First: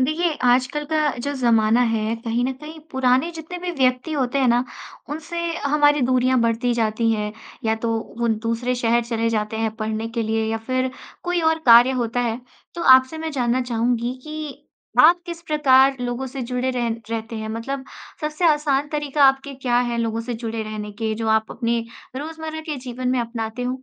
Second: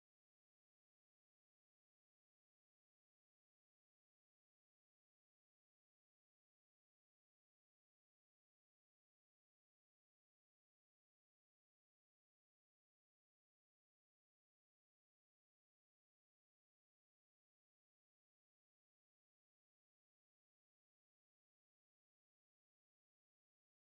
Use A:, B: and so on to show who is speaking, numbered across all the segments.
A: देखिए, आजकल का जो ज़माना है, कहीं न कहीं पुराने जितने भी व्यक्ति होते हैं ना, उनसे हमारी दूरियाँ बढ़ती जाती हैं। या तो वो दूसरे शहर चले जाते हैं पढ़ने के लिए या फिर कोई और कार्य होता है। तो आपसे मैं जानना चाहूँगी कि आप किस प्रकार लोगों से जुड़े रह रहते हैं? मतलब सबसे आसान तरीका आपके क्या है लोगों से जुड़े रहने के, जो आप अपने रोज़मर्रा के जीवन में अपनाते हो?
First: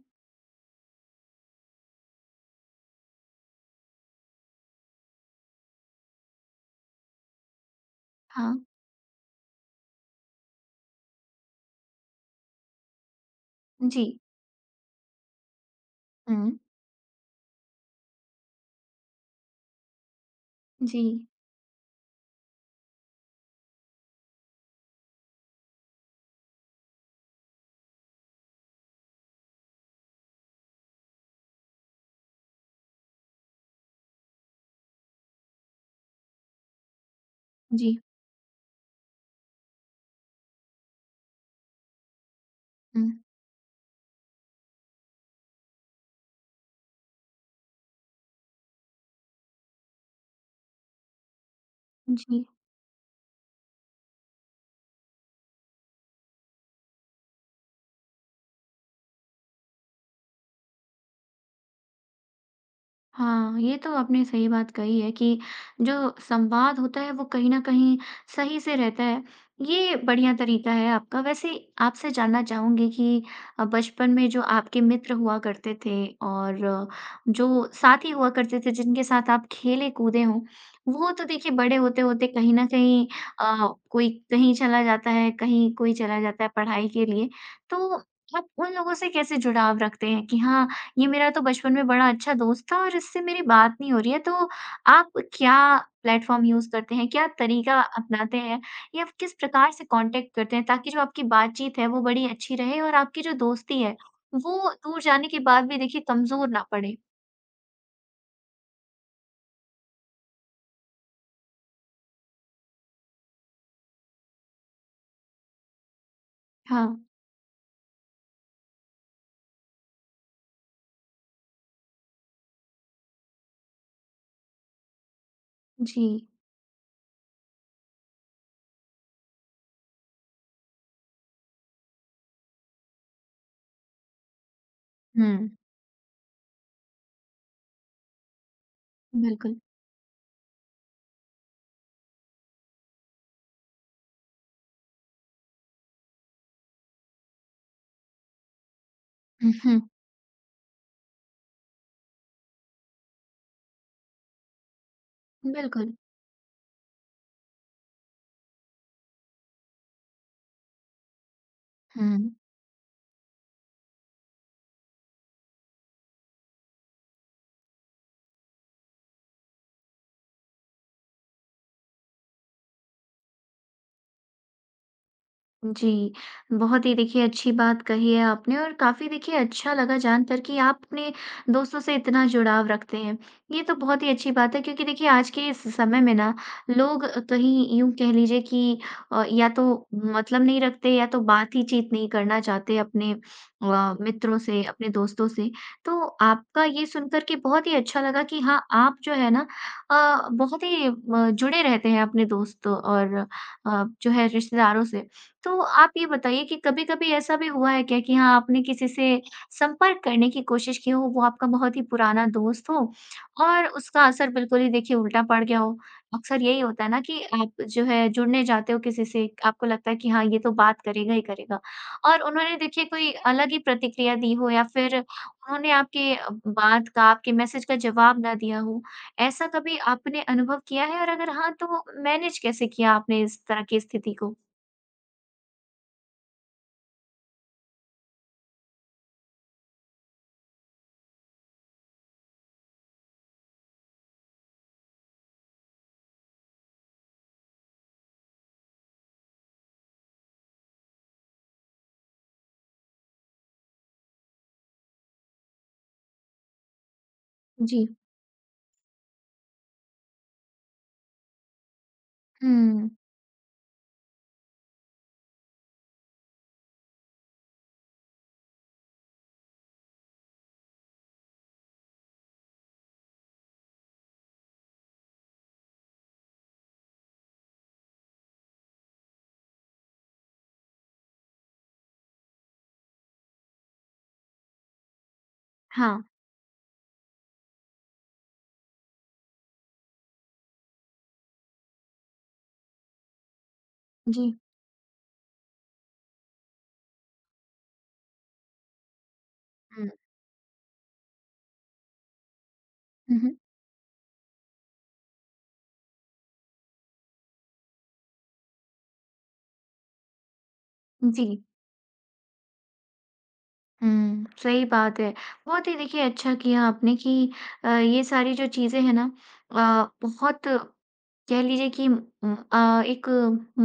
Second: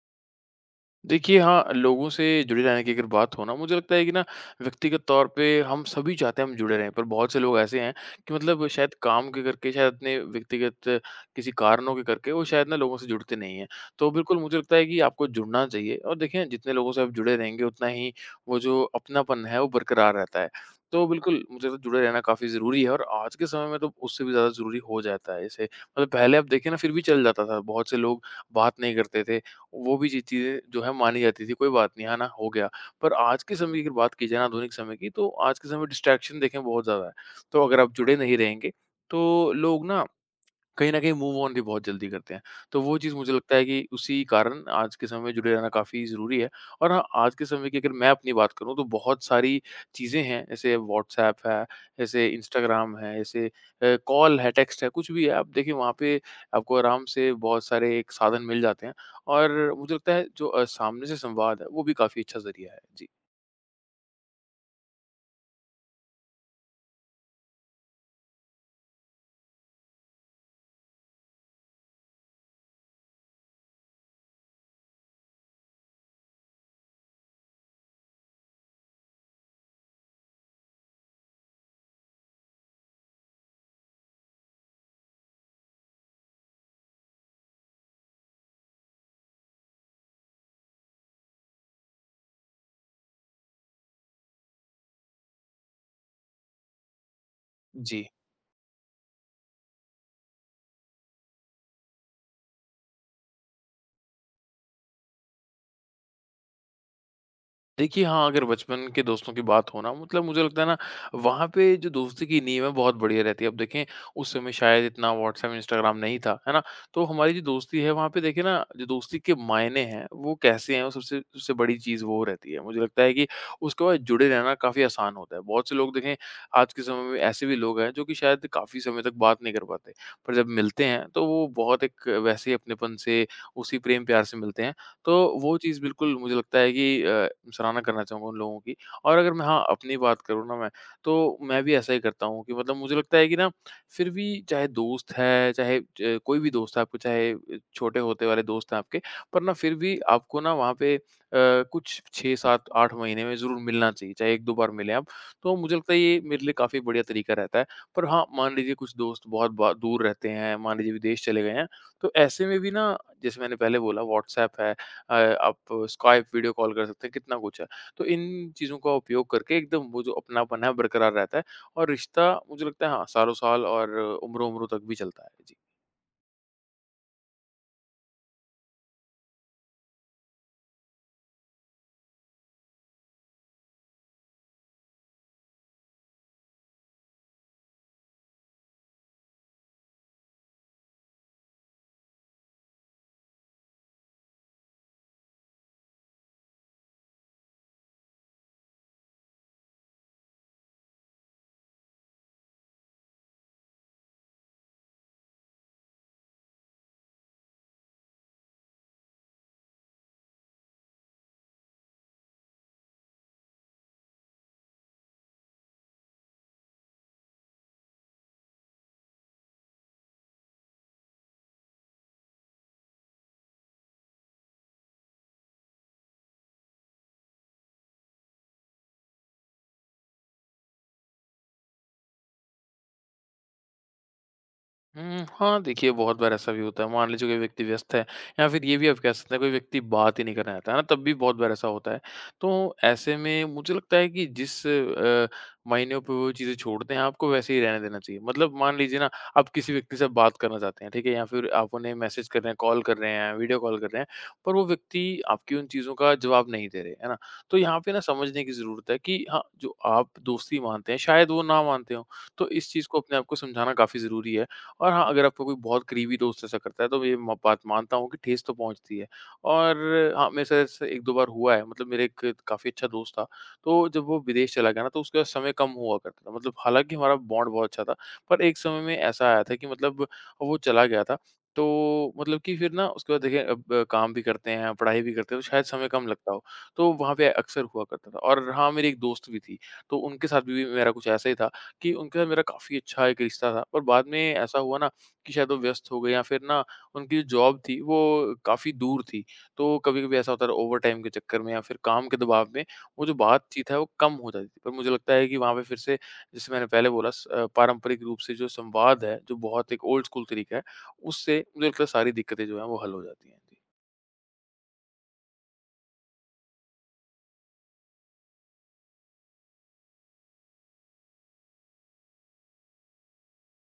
B: देखिए, हाँ, लोगों से जुड़े रहने की अगर बात हो ना, मुझे लगता है कि ना व्यक्तिगत तौर पे हम सभी चाहते हैं हम जुड़े रहें, पर बहुत से लोग ऐसे हैं कि
A: हाँ।
B: मतलब शायद काम के करके, शायद अपने व्यक्तिगत किसी कारणों के करके वो शायद ना लोगों से जुड़ते नहीं हैं।
A: जी।
B: तो बिल्कुल मुझे लगता है कि आपको जुड़ना चाहिए और देखें
A: हुँ।
B: जितने लोगों से आप जुड़े रहेंगे उतना ही वो जो अपनापन है वो बरकरार रहता है।
A: जी।
B: तो बिल्कुल मुझे तो जुड़े रहना काफ़ी ज़रूरी है और आज के समय में तो उससे भी ज़्यादा ज़रूरी हो जाता है। जैसे मतलब पहले आप देखें ना फिर भी चल जाता था, बहुत से लोग बात नहीं करते थे वो भी जी चीज़ें जो है मानी जाती थी, कोई बात नहीं, है ना? हो गया। पर आज के समय की अगर बात की जाए ना आधुनिक समय की, तो आज के समय डिस्ट्रैक्शन देखें बहुत ज़्यादा है। तो अगर आप
A: जी।
B: जुड़े नहीं रहेंगे, तो लोग ना कहीं न कहीं मूव ऑन भी बहुत जल्दी करते हैं। तो वो
A: हुँ।
B: चीज़ मुझे लगता है कि उसी कारण आज के समय में जुड़े रहना काफ़ी ज़रूरी है। और हाँ, आज के समय की अगर मैं अपनी बात करूँ तो बहुत सारी चीज़ें हैं जैसे व्हाट्सऐप है, जैसे
A: जी।
B: इंस्टाग्राम है, जैसे कॉल है, टेक्स्ट है, कुछ भी है। आप देखिए वहाँ पे आपको आराम से बहुत सारे एक साधन मिल जाते हैं और मुझे लगता है जो सामने से संवाद है वो भी काफ़ी अच्छा ज़रिया है। जी।
A: हाँ, ये तो आपने सही बात कही है कि जो संवाद होता है वो कहीं न कहीं सही से रहता है। ये बढ़िया तरीका है आपका। वैसे आपसे जानना चाहूँगी कि बचपन में जो आपके मित्र हुआ करते थे और जो साथी हुआ करते थे जिनके साथ आप खेले-कूदे हों, वो तो देखिए बड़े होते-होते कहीं न कहीं कोई कहीं चला जाता है, कहीं कोई चला जाता है पढ़ाई के लिए। तो आप उन लोगों से कैसे जुड़ाव रखते हैं कि हाँ, ये मेरा तो बचपन में बड़ा अच्छा दोस्त था और इससे मेरी बात नहीं हो रही है, तो आप क्या प्लेटफ़ॉर्म यूज़ करते हैं? क्या तरीका
B: जी।
A: अपनाते हैं? या आप किस प्रकार से कॉन्टैक्ट करते हैं ताकि जो आपकी बातचीत है वो बड़ी अच्छी रहे और आपकी जो दोस्ती है, वो दूर जाने के बाद भी देखिए कमज़ोर ना पड़े?
B: देखिए, हाँ, अगर बचपन के दोस्तों की बात हो ना मतलब मुझे लगता है ना वहाँ पे जो दोस्ती की नींव है बहुत बढ़िया रहती है। अब देखें उस समय शायद इतना व्हाट्सएप, इंस्टाग्राम नहीं था, है ना?
A: हाँ।
B: तो हमारी जो दोस्ती है वहाँ पे देखिए ना जो दोस्ती के मायने हैं वो कैसे हैं वो सबसे सबसे बड़ी चीज़ वो रहती है। मुझे लगता है कि उसके बाद जुड़े रहना काफ़ी आसान होता है। बहुत से लोग
A: जी।
B: देखें आज के समय में ऐसे भी लोग हैं जो कि शायद काफ़ी समय तक बात नहीं कर पाते। पर जब मिलते हैं तो वो बहुत एक वैसे ही अपनेपन से उसी प्रेम-प्यार से मिलते हैं। तो
A: हुँ।
B: वो चीज़ बिल्कुल मुझे लगता है कि सराहना करना चाहूँगा उन लोगों की। और अगर मैं
A: बिल्कुल।
B: हाँ, अपनी बात करूँ ना मैं, तो मैं भी ऐसा ही करता हूँ कि मतलब मुझे लगता है कि ना फिर भी चाहे दोस्त है, चाहे ज कोई भी दोस्त है आपको चाहे छोटे होते वाले दोस्त हैं आपके, पर
A: हुँ,
B: ना फिर
A: हुँ।
B: भी आपको ना वहाँ पे कुछ 6, 7, 8 महीने में ज़रूर मिलना चाहिए, चाहे 1-2 बार मिलें आप। तो मुझे लगता
A: बिल्कुल।
B: है ये मेरे लिए काफ़ी बढ़िया तरीका रहता है। पर हाँ, मान लीजिए कुछ दोस्त बहुत बा दूर रहते हैं, मान लीजिए विदेश चले गए हैं, तो
A: हुँ।
B: ऐसे में भी ना जैसे मैंने पहले बोला व्हाट्सऐप है अ, आप स्काइप वीडियो कॉल कर सकते हैं, कितना कुछ है। तो इन चीज़ों का उपयोग करके एकदम वो जो अपनापन है बरकरार रहता है और रिश्ता मुझे लगता है हाँ, सालों-साल और उम्रों-उम्रों तक भी चलता है। जी।
A: जी, बहुत ही देखिए अच्छी बात कही है आपने और काफ़ी देखिए अच्छा लगा जानकर कि आप अपने दोस्तों से इतना जुड़ाव रखते हैं। ये तो बहुत ही अच्छी बात है क्योंकि देखिए आज के इस समय में ना लोग कहीं यूँ कह लीजिए कि या तो मतलब नहीं रखते या तो बातचीत नहीं करना चाहते अपने मित्रों से, अपने दोस्तों से। तो आपका ये सुनकर के बहुत ही अच्छा लगा कि हाँ, आप जो है ना बहुत ही जुड़े रहते हैं अपने दोस्तों और जो है रिश्तेदारों से। तो आप ये बताइए कि कभी-कभी ऐसा भी हुआ है क्या कि हाँ, आपने किसी से संपर्क करने की कोशिश की हो, वो आपका बहुत ही पुराना दोस्त हो और उसका असर बिल्कुल ही देखिए उल्टा पड़ गया हो? अक्सर यही होता है ना कि आप जो है जुड़ने जाते हो किसी से, आपको लगता है कि हाँ, ये तो बात करेगा ही करेगा और उन्होंने देखिए कोई अलग ही प्रतिक्रिया दी हो या फिर उन्होंने आपके बात का, आपके मैसेज का जवाब ना दिया हो। ऐसा कभी आपने अनुभव किया है और अगर हाँ, तो मैनेज कैसे किया आपने इस तरह की स्थिति को?
B: हुँ, हाँ, देखिए बहुत बार ऐसा भी होता है। मान लीजिए कोई व्यक्ति व्यस्त है या फिर ये भी आप कह सकते हैं कोई व्यक्ति बात ही नहीं करना चाहता, है ना? तब भी बहुत बार ऐसा होता है। तो ऐसे में मुझे लगता है कि जिस मायने पे वो चीज़ें छोड़ते हैं, आपको वैसे ही रहने देना चाहिए। मतलब मान लीजिए ना, आप किसी व्यक्ति से बात करना चाहते हैं, ठीक है? या फिर आप उन्हें मैसेज कर रहे हैं, कॉल कर रहे हैं, वीडियो कॉल कर रहे हैं, पर वो व्यक्ति आपकी उन चीज़ों का जवाब नहीं दे रहे, है ना? तो यहाँ
A: जी।
B: पे ना समझने की ज़रूरत है कि हाँ, जो आप दोस्ती मानते हैं, शायद वो ना मानते हों। तो इस चीज़
A: हुँ,
B: को अपने आप को समझाना काफ़ी ज़रूरी है। और हाँ, अगर आपका कोई बहुत करीबी दोस्त ऐसा करता है तो ये म बात मानता हूँ कि ठेस तो पहुँचती है। और हाँ, मेरे साथ ऐसे 1-2 बार हुआ है मतलब मेरा एक काफ़ी अच्छा दोस्त था, तो जब वो विदेश चला गया ना तो उसके पास समय कम हुआ करता था। मतलब हालाँकि हमारा बॉन्ड बहुत अच्छा था, पर एक समय में ऐसा आया था कि मतलब वो चला गया था, तो मतलब कि फिर ना उसके बाद देखिए अब काम भी करते हैं, पढ़ाई भी करते हैं, तो शायद समय
A: हाँ,
B: कम लगता हो, तो वहाँ पे अक्सर हुआ करता था। और हाँ, मेरी एक दोस्त भी थी, तो उनके साथ भी मेरा कुछ ऐसा ही था कि उनके साथ मेरा काफ़ी अच्छा एक रिश्ता था। पर बाद में
A: जी।
B: ऐसा हुआ ना कि शायद वो व्यस्त हो गए या फिर ना उनकी जो जॉब थी वो काफ़ी दूर थी। तो
A: हुँ।
B: कभी-कभी ऐसा होता था ओवरटाइम के चक्कर में या फिर काम के दबाव में वो जो
A: हुँ, हुँ,
B: बातचीत है वो कम हो जाती थी। पर मुझे लगता है कि वहाँ पे फिर से जैसे मैंने पहले बोला पारंपरिक रूप से जो संवाद है, जो बहुत एक ओल्ड स्कूल तरीका है,
A: जी।
B: उससे मुझे लगता है सारी दिक्कतें जो हैं वो हल हो जाती हैं। जी।
A: हुँ, सही बात है। बहुत ही देखिए अच्छा किया आपने कि ये सारी जो चीज़ें हैं ना बहुत कह लीजिए कि एक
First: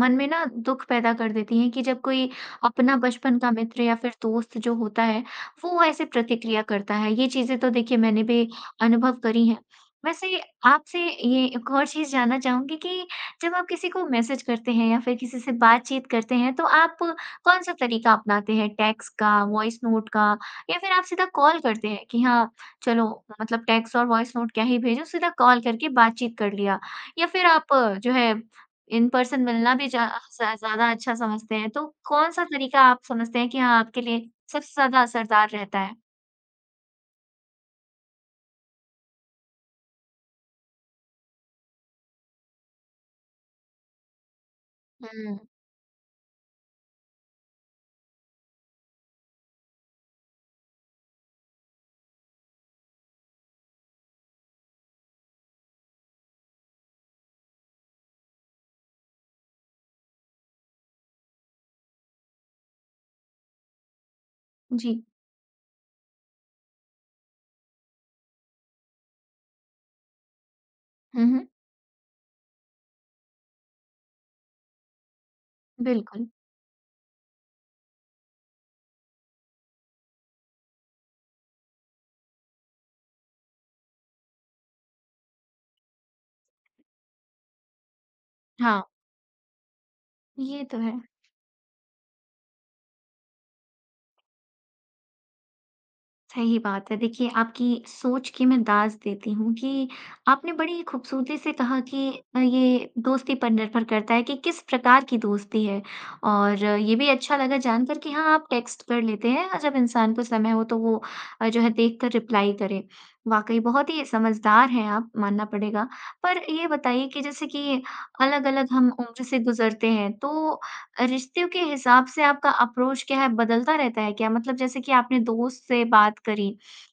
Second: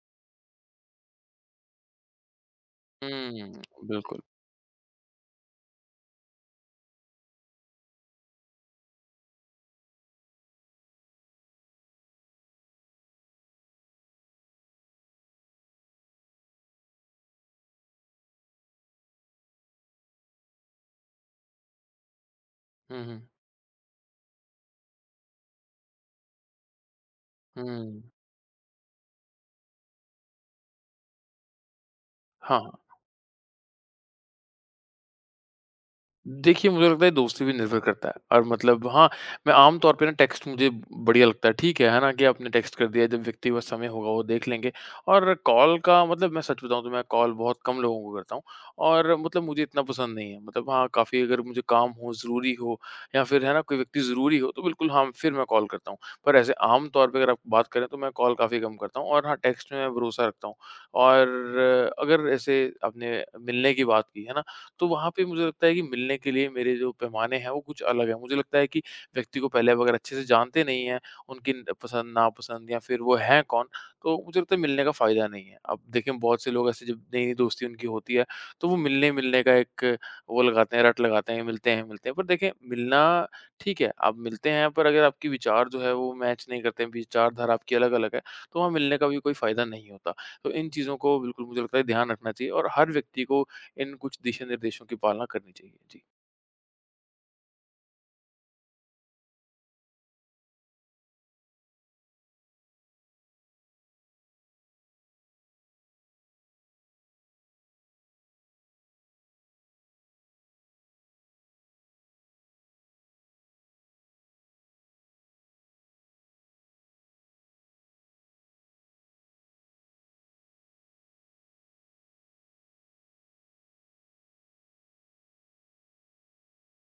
A: मन में ना दुःख पैदा कर देती हैं कि जब कोई अपना बचपन का
B: हुँ,
A: मित्र या फिर
B: बिल्कुल।
A: दोस्त जो होता है, वो ऐसे प्रतिक्रिया करता है। ये चीज़ें तो देखिए मैंने भी अनुभव करी हैं। वैसे आपसे ये एक और चीज़ जानना चाहूँगी कि जब आप किसी को मैसेज करते हैं या फिर किसी से बातचीत करते हैं, तो आप कौन-सा तरीका अपनाते हैं? टेक्स्ट का, वॉइस नोट का या फिर आप सीधा कॉल करते हैं कि हाँ,
B: हुँ,
A: चलो
B: हुँ।
A: मतलब टेक्स्ट और वॉइस नोट क्या ही भेजो, सीधा कॉल करके बातचीत कर लिया या फिर आप
B: हुँ।
A: जो है इन पर्सन मिलना भी जा ज़्या ज़्यादा अच्छा समझते हैं, तो कौन-सा
B: हाँ।
A: तरीका आप समझते हैं कि हाँ, आपके लिए सबसे ज़्यादा असरदार रहता है?
B: देखिए, मुझे लगता है दोस्ती पे निर्भर करता है और मतलब हाँ, मैं आम तौर पे ना टेक्स्ट मुझे बढ़िया लगता है, ठीक है ना? कि आपने टेक्स्ट कर दिया जब व्यक्ति के पास समय होगा वो देख लेंगे और
A: हुँ,
B: कॉल का मतलब मैं सच बताऊँ तो मैं कॉल बहुत कम लोगों को करता हूँ और मतलब मुझे इतना पसंद नहीं है। मतलब हाँ, काफ़ी अगर मुझे काम हो, ज़रूरी हो या फिर है ना कोई व्यक्ति ज़रूरी हो तो बिल्कुल हाँ, फिर मैं कॉल करता हूँ। पर ऐसे आम तौर पे अगर आप बात करें तो मैं कॉल काफ़ी कम करता हूँ और हाँ, टेक्स्ट में मैं भरोसा रखता हूँ और अगर ऐसे आपने मिलने की बात की, है ना? तो
A: जी।
B: वहाँ पे मुझे लगता है कि मिलने के लिए मेरे जो पैमाने हैं वो कुछ अलग हैं। मुझे लगता है कि व्यक्ति को पहले आप अगर अच्छे से जानते नहीं हैं,
A: हुँ, हुँ,
B: उनकी न पसंद नापसंद या फिर वो हैं कौन, तो मुझे लगता है मिलने का फ़ायदा नहीं है। अब देखें
A: बिल्कुल।
B: बहुत से लोग ऐसे जब नई-नई दोस्ती उनकी होती है, तो वो मिलने-मिलने का एक वो लगाते हैं, रट लगाते हैं, मिलते हैं, मिलते हैं। पर देखें मिलना ठीक है, आप मिलते हैं पर अगर आपके विचार जो है वो मैच नहीं करते हैं, विचारधारा आपकी अलग-अलग है, तो वहाँ
A: हाँ,
B: मिलने का भी कोई फ़ायदा नहीं होता। तो
A: ये
B: इन
A: तो
B: चीज़ों
A: है।
B: को बिल्कुल मुझे लगता है ध्यान रखना चाहिए और हर व्यक्ति को इन कुछ दिशा निर्देशों की पालना करनी चाहिए? जी।
A: सही बात है। देखिए, आपकी सोच की मैं दाज़ देती हूँ कि आपने बड़ी खूबसूरती से कहा कि ये दोस्ती पर निर्भर करता है कि किस प्रकार की दोस्ती है। और ये भी अच्छा लगा जानकर कि हाँ, आप टेक्स्ट कर लेते हैं और जब इंसान को समय हो तो वो जो है देख कर रिप्लाई करे। वाक़ई बहुत ही समझदार हैं आप, मानना पड़ेगा। पर ये बताइए कि जैसे कि अलग-अलग हम उम्र से गुज़रते हैं, तो रिश्तों के हिसाब से आपका अप्रोच क्या है, बदलता रहता है क्या? मतलब जैसे कि आपने दोस्त से बात करी,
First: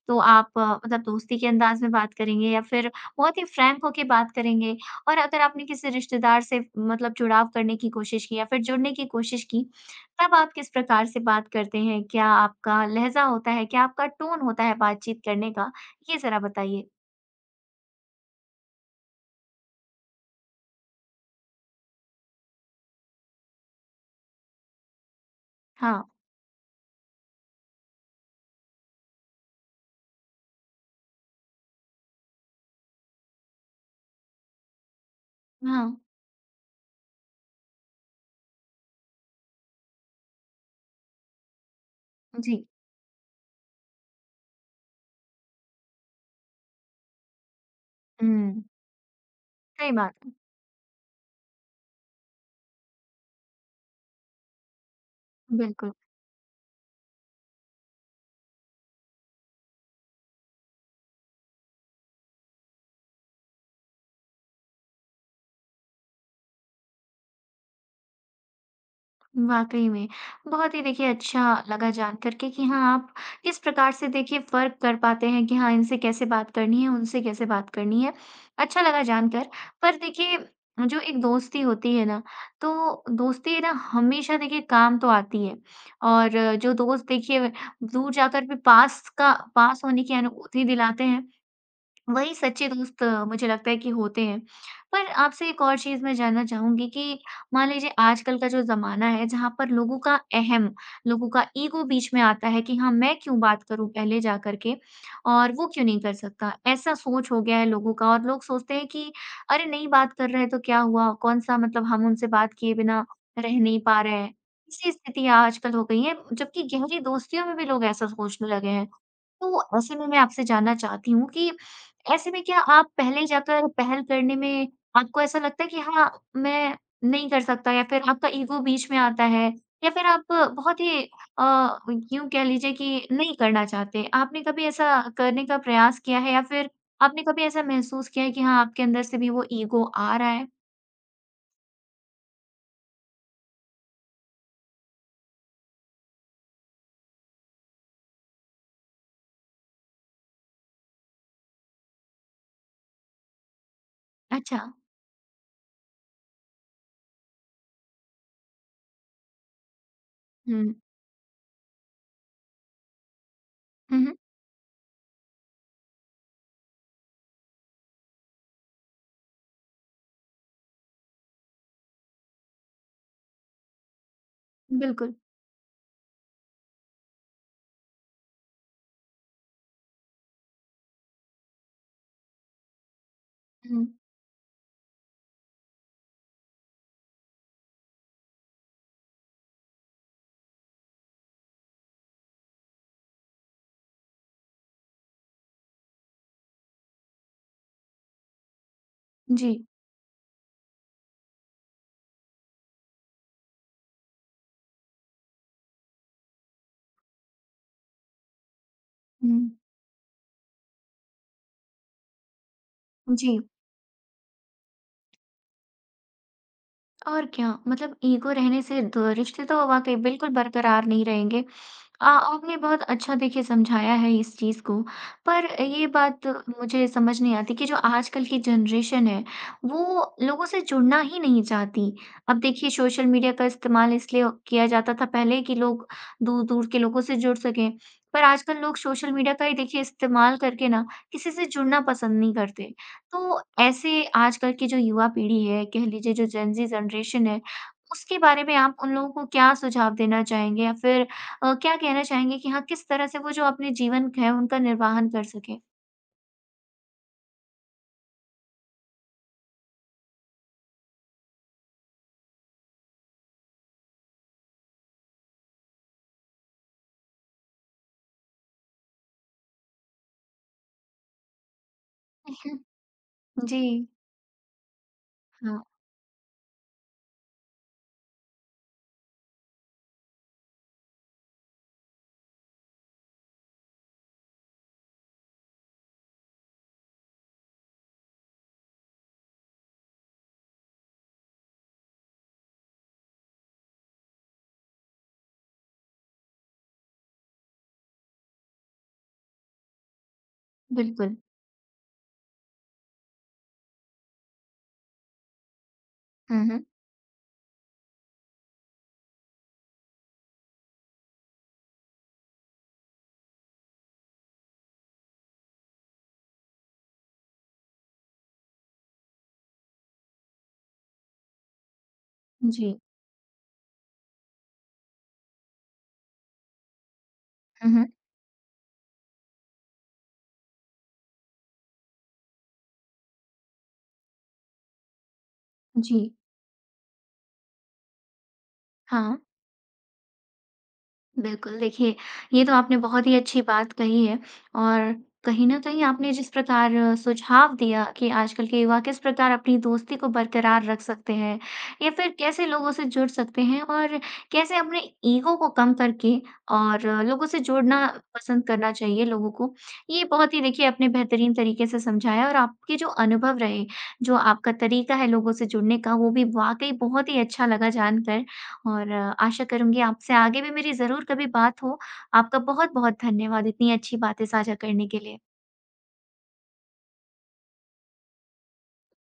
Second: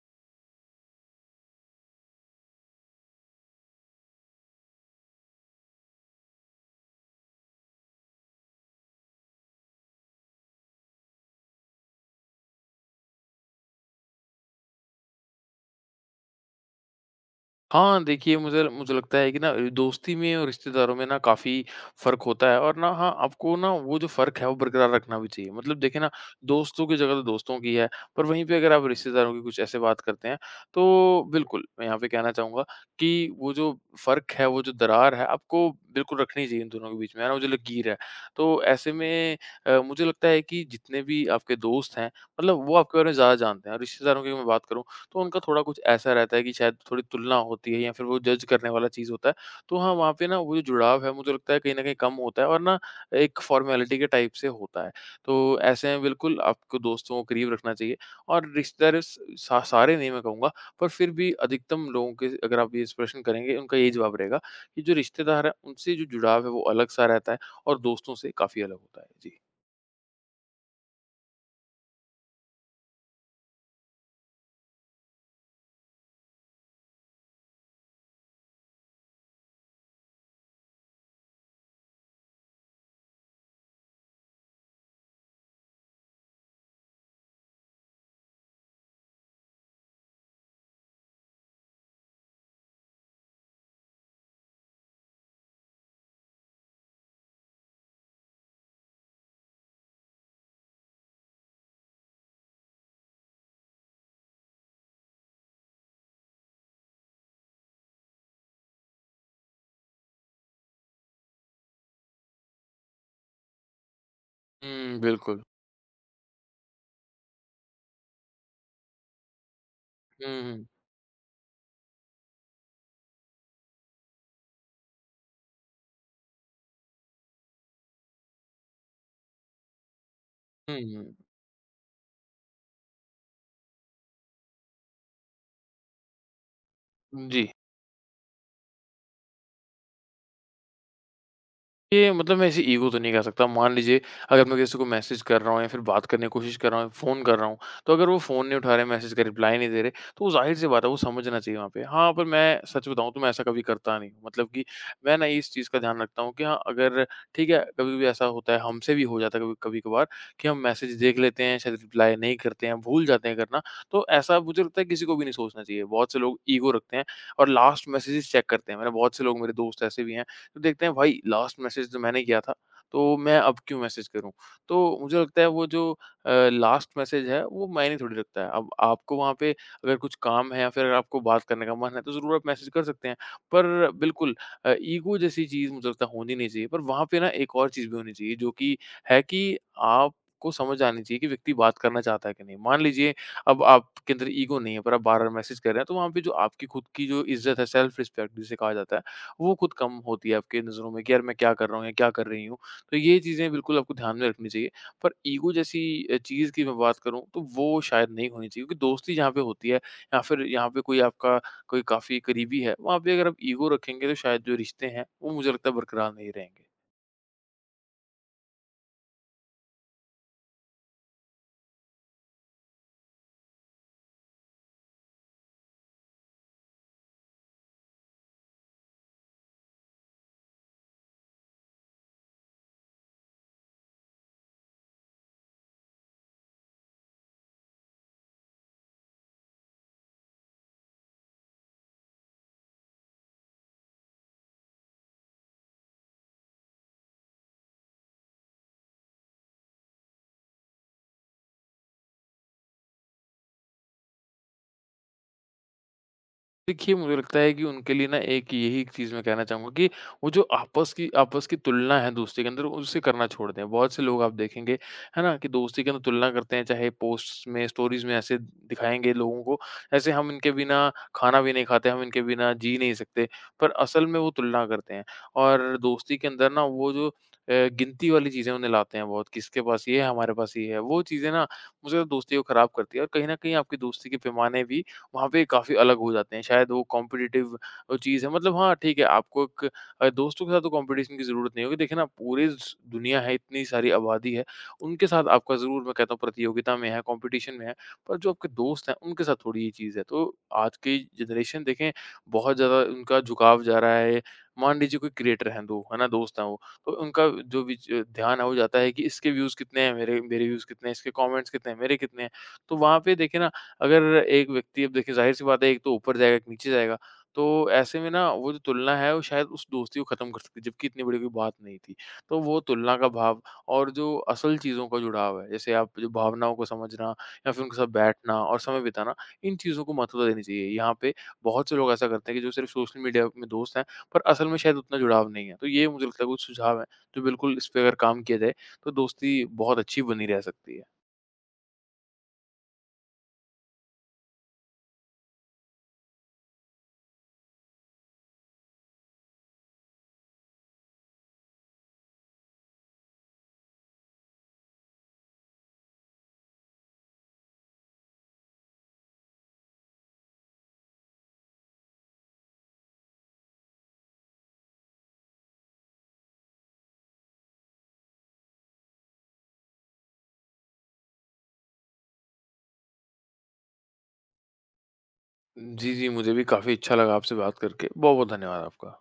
A: तो आप मतलब दोस्ती के अंदाज में बात करेंगे या फिर बहुत ही फ्रैंक होके बात करेंगे? और अगर आपने किसी रिश्तेदार से मतलब जुड़ाव करने की कोशिश की या फिर जुड़ने की कोशिश की, तब आप किस प्रकार से बात करते हैं? क्या आपका लहज़ा होता है? क्या आपका टोन होता है बातचीत करने का? ये ज़रा बताइए।
B: हाँ, देखिए मुझे मुझे लगता है कि ना दोस्ती में और रिश्तेदारों में ना काफ़ी फ़र्क होता है और ना हाँ, आपको ना वो जो फ़र्क है वो बरकरार रखना भी चाहिए। मतलब देखिए
A: हाँ,
B: ना दोस्तों की जगह तो दोस्तों की है, पर वहीं पे अगर आप रिश्तेदारों की कुछ ऐसे बात करते हैं, तो बिल्कुल मैं यहाँ पे कहना चाहूँगा कि वो जो फ़र्क है, वो जो दरार है, आपको
A: हाँ।
B: बिल्कुल रखनी चाहिए इन दोनों के बीच में, है ना? वो जो लकीर है। तो ऐसे में मुझे लगता है कि जितने भी आपके दोस्त हैं, मतलब
A: जी।
B: वो आपके बारे में ज़्यादा जानते हैं और रिश्तेदारों की मैं बात करूँ तो उनका थोड़ा कुछ ऐसा रहता है कि शायद थोड़ी तुलना होती है या फिर वो जज
A: हुँ,
B: करने वाला चीज़ होता है। तो हाँ,
A: सही
B: वहाँ
A: बात
B: पे
A: है।
B: ना वो जो जुड़ाव है मुझे लगता है कहीं न कहीं कम होता है और ना एक फ़ॉर्मेलिटी के टाइप से होता है। तो ऐसे
A: बिल्कुल।
B: में बिल्कुल आपको दोस्तों को करीब रखना चाहिए और रिश्तेदार स सा सारे नहीं मैं कहूँगा पर फिर भी अधिकतम लोगों के अगर आप ये प्रश्न करेंगे उनका यही जवाब रहेगा कि जो रिश्तेदार हैं उनसे जो जुड़ाव है वो अलग-सा रहता है और दोस्तों से काफ़ी अलग होता है। जी।
A: वाक़ई में, बहुत ही देखिए अच्छा लगा जान कर के कि हाँ, आप किस प्रकार से देखिए फ़र्क कर पाते हैं कि हाँ, इनसे कैसे बात करनी है, उनसे कैसे बात करनी है। अच्छा लगा जानकर। पर देखिए जो एक दोस्ती होती है ना, तो दोस्ती ना हमेशा देखिए काम तो आती है और जो दोस्त देखिए दूर जाकर भी पास का पास होने की अनुभूति दिलाते हैं, वही सच्चे दोस्त मुझे लगता है कि होते हैं। पर आपसे एक और चीज़ मैं जानना चाहूँगी कि मान लीजिए आजकल का जो ज़माना है जहाँ पर लोगों का अहम, लोगों का ईगो बीच में आता है कि हाँ, मैं क्यों बात करूँ पहले जा कर के और वो क्यों नहीं कर सकता? ऐसा सोच हो गया है लोगों का और लोग सोचते हैं कि अरे! नहीं बात कर रहे हैं तो क्या हुआ? कौन-सा मतलब हम उनसे बात किए बिना रह नहीं पा रहे हैं। ऐसी
B: हुँ, बिल्कुल।
A: स्थितियाँ आजकल हो गई हैं, जबकि गहरी दोस्तियों में भी लोग ऐसा सोचने लगे हैं। तो ऐसे में मैं
B: हुँ,
A: आपसे
B: हुँ।
A: जानना चाहती हूँ कि ऐसे में क्या आप पहले जाकर पहल करने में आपको ऐसा लगता है कि हाँ, मैं नहीं कर सकता या फिर आपका ईगो बीच में आता है या फिर आप
B: हुँ,
A: बहुत ही
B: हुँ।
A: अ, यूँ कह लीजिए कि नहीं करना चाहते। आपने कभी ऐसा करने का प्रयास किया है या फिर आपने कभी
B: जी।
A: ऐसा महसूस किया है कि हाँ, आपके अंदर से भी वो ईगो आ रहा है?
B: ये मतलब मैं इसे ईगो तो नहीं कह सकता। मान लीजिए अगर मैं किसी को मैसेज कर रहा हूँ या फिर बात करने की कोशिश कर रहा हूँ, फ़ोन कर रहा हूँ, तो अगर वो फ़ोन नहीं उठा रहे, मैसेज का रिप्लाई नहीं दे रहे, तो ज़ाहिर-सी बात है वो समझना चाहिए वहाँ पे। हाँ, पर मैं सच बताऊँ तो मैं ऐसा कभी करता नहीं हूँ। मतलब
A: अच्छा।
B: कि मैं ना इस चीज़ का ध्यान रखता हूँ कि हाँ, अगर ठीक है, कभी-कभी ऐसा होता है, हमसे भी हो जाता है कभी कभी-कभार कि हम
A: हुँ।
B: मैसेज देख लेते हैं, शायद रिप्लाई नहीं करते हैं, भूल जाते हैं करना।
A: हुँ,
B: तो
A: हुँ।
B: ऐसा मुझे लगता है किसी को भी नहीं सोचना चाहिए। बहुत से लोग ईगो रखते हैं और लास्ट मैसेजेज़ चेक करते हैं। मैंने बहुत से लोग मेरे दोस्त ऐसे भी हैं। तो देखते हैं, भाई लास्ट मैसेज तो मैंने किया था, तो मैं अब क्यों मैसेज करूँ? तो
A: बिल्कुल।
B: मुझे लगता है वो जो लास्ट मैसेज है वो मायने थोड़ी रखता है। अब आपको वहाँ पे अगर कुछ काम है या फिर अगर आपको बात करने का मन है तो ज़रूर आप मैसेज कर सकते हैं।
A: हुँ।
B: पर बिल्कुल ईगो जैसी चीज़ मुझे लगता है होनी नहीं चाहिए। पर वहाँ पे ना एक और चीज़ भी होनी चाहिए, जो कि है कि आपको समझ आनी चाहिए कि व्यक्ति बात करना चाहता है कि नहीं। मान लीजिए अब आपके अंदर ईगो नहीं है, पर आप बार-बार मैसेज कर रहे हैं, तो वहाँ पे जो आपकी खुद की जो इज़्ज़त है, सेल्फ रिस्पेक्ट जिसे कहा जाता है,
A: जी।
B: वो खुद कम होती है आपके नज़रों में कि यार, मैं क्या कर रहा हूँ या क्या कर रही हूँ। तो ये चीज़ें बिल्कुल आपको ध्यान में रखनी चाहिए। पर ईगो जैसी चीज़ की मैं बात करूँ तो वो शायद नहीं होनी चाहिए, क्योंकि दोस्ती जहाँ
A: हुँ।
B: पे होती है या फिर यहाँ पे कोई आपका कोई काफ़ी करीबी है, वहाँ पे अगर आप
A: जी।
B: ईगो रखेंगे तो शायद जो रिश्ते हैं वो मुझे लगता है बरकरार नहीं रहेंगे।
A: और क्या मतलब ईगो रहने से दो रिश्ते तो वाकई बिल्कुल बरकरार नहीं रहेंगे। आपने बहुत अच्छा देखिए समझाया है इस चीज़ को, पर ये बात मुझे समझ नहीं आती कि जो आजकल की जनरेशन है, वो लोगों से जुड़ना ही नहीं चाहती। अब देखिए सोशल मीडिया का इस्तेमाल इसलिए किया जाता था पहले कि लोग दूर-दूर के लोगों से जुड़ सकें, पर आजकल लोग सोशल मीडिया का ही देखिए इस्तेमाल करके ना किसी से जुड़ना पसंद नहीं करते। तो ऐसे आजकल की जो युवा पीढ़ी है, कह लीजिए जो जेन ज़ी जनरेशन है, उसके बारे में आप उन लोगों को क्या सुझाव देना चाहेंगे या फिर क्या कहना चाहेंगे कि हाँ, किस तरह से वो जो अपने जीवन है, उनका निर्वाहन कर सकें?
B: देखिए, मुझे लगता है कि उनके लिए ना एक यही चीज़ मैं कहना चाहूँगा कि वो जो आपस की तुलना है दोस्ती के अंदर, उसे करना छोड़ दें। बहुत से लोग आप देखेंगे, है ना? कि दोस्ती के अंदर तुलना करते हैं, चाहे पोस्ट्स में, स्टोरीज़ में ऐसे दिखाएँगे लोगों को, ऐसे हम इनके बिना खाना भी नहीं खाते, हम इनके बिना जी नहीं सकते,
A: जी,
B: पर असल में वो तुलना करते हैं।
A: हाँ,
B: और दोस्ती के अंदर ना वो जो गिनती वाली चीज़ें उन्हें लाते हैं बहुत, किसके पास ये है, हमारे पास ये है। वो चीज़ें ना मुझे दोस्ती को खराब करती है, और कहीं न कहीं आपकी दोस्ती के पैमाने भी वहाँ पे काफ़ी अलग हो जाते हैं। शायद वो कॉम्पिटिटिव चीज़ है, मतलब हाँ, ठीक है आपको एक दोस्तों के साथ तो कॉम्पिटिशन की ज़रूरत नहीं होगी। देखिए ना, पूरी स दुनिया है, इतनी सारी आबादी है, उनके साथ आपका ज़रूर मैं कहता हूँ प्रतियोगिता में है, कॉम्पिटिशन में है, पर जो आपके दोस्त हैं उनके साथ थोड़ी ये चीज़ है। तो आज की
A: बिल्कुल।
B: जनरेशन देखें, बहुत ज़्यादा उनका झुकाव जा रहा है। मान लीजिए कोई क्रिएटर हैं 2, है ना, दोस्त
A: हुँ,
B: हैं वो,
A: हुँ।
B: तो उनका जो विच ध्यान है वो जाता है कि इसके व्यूज़ कितने हैं, मेरे मेरे व्यूज़ कितने हैं, इसके कमेंट्स कितने हैं, मेरे कितने हैं। तो वहाँ पे देखिए ना, अगर एक व्यक्ति, अब देखिए ज़ाहिर-सी बात है, एक तो ऊपर जाएगा, एक नीचे जाएगा, तो ऐसे में ना वो जो तुलना है वो शायद उस दोस्ती को ख़त्म कर सकती है, जबकि इतनी बड़ी कोई बात नहीं थी। तो वो
A: जी।
B: तुलना का भाव और जो असल चीज़ों का जुड़ाव है, जैसे आप जो भावनाओं को समझना या फिर
A: हुँ,
B: उनके साथ
A: हुँ।
B: बैठना और समय बिताना, इन चीज़ों को महत्वता देनी चाहिए। यहाँ पे बहुत से लोग ऐसा करते हैं कि जो सिर्फ़ सोशल मीडिया में दोस्त हैं, पर असल में शायद उतना जुड़ाव नहीं है। तो ये मुझे
A: जी,
B: लगता है कुछ सुझाव हैं, जो बिल्कुल इस पे अगर काम किया जाए, तो
A: हाँ।
B: दोस्ती बहुत अच्छी बनी रह सकती है।
A: बिल्कुल, देखिए ये तो आपने बहुत ही अच्छी बात कही है और कहीं न कहीं आपने जिस प्रकार सुझाव दिया कि आजकल के युवा किस प्रकार अपनी दोस्ती को बरकरार रख सकते हैं या फिर कैसे लोगों से जुड़ सकते हैं और कैसे अपने ईगो को कम करके और लोगों से जुड़ना पसंद करना चाहिए लोगों को। ये बहुत ही देखिए आपने बेहतरीन तरीके से समझाया और आपके जो अनुभव रहे, जो आपका तरीका है लोगों से जुड़ने का, वो भी वाक़ई बहुत ही अच्छा लगा जानकर। और आशा करूँगी आपसे आगे भी मेरी ज़रूर कभी बात हो। आपका बहुत-बहुत धन्यवाद इतनी अच्छी बातें साझा करने के लिए।
B: जी, जी, मुझे भी काफ़ी अच्छा लगा आपसे बात करके। बहुत-बहुत धन्यवाद आपका।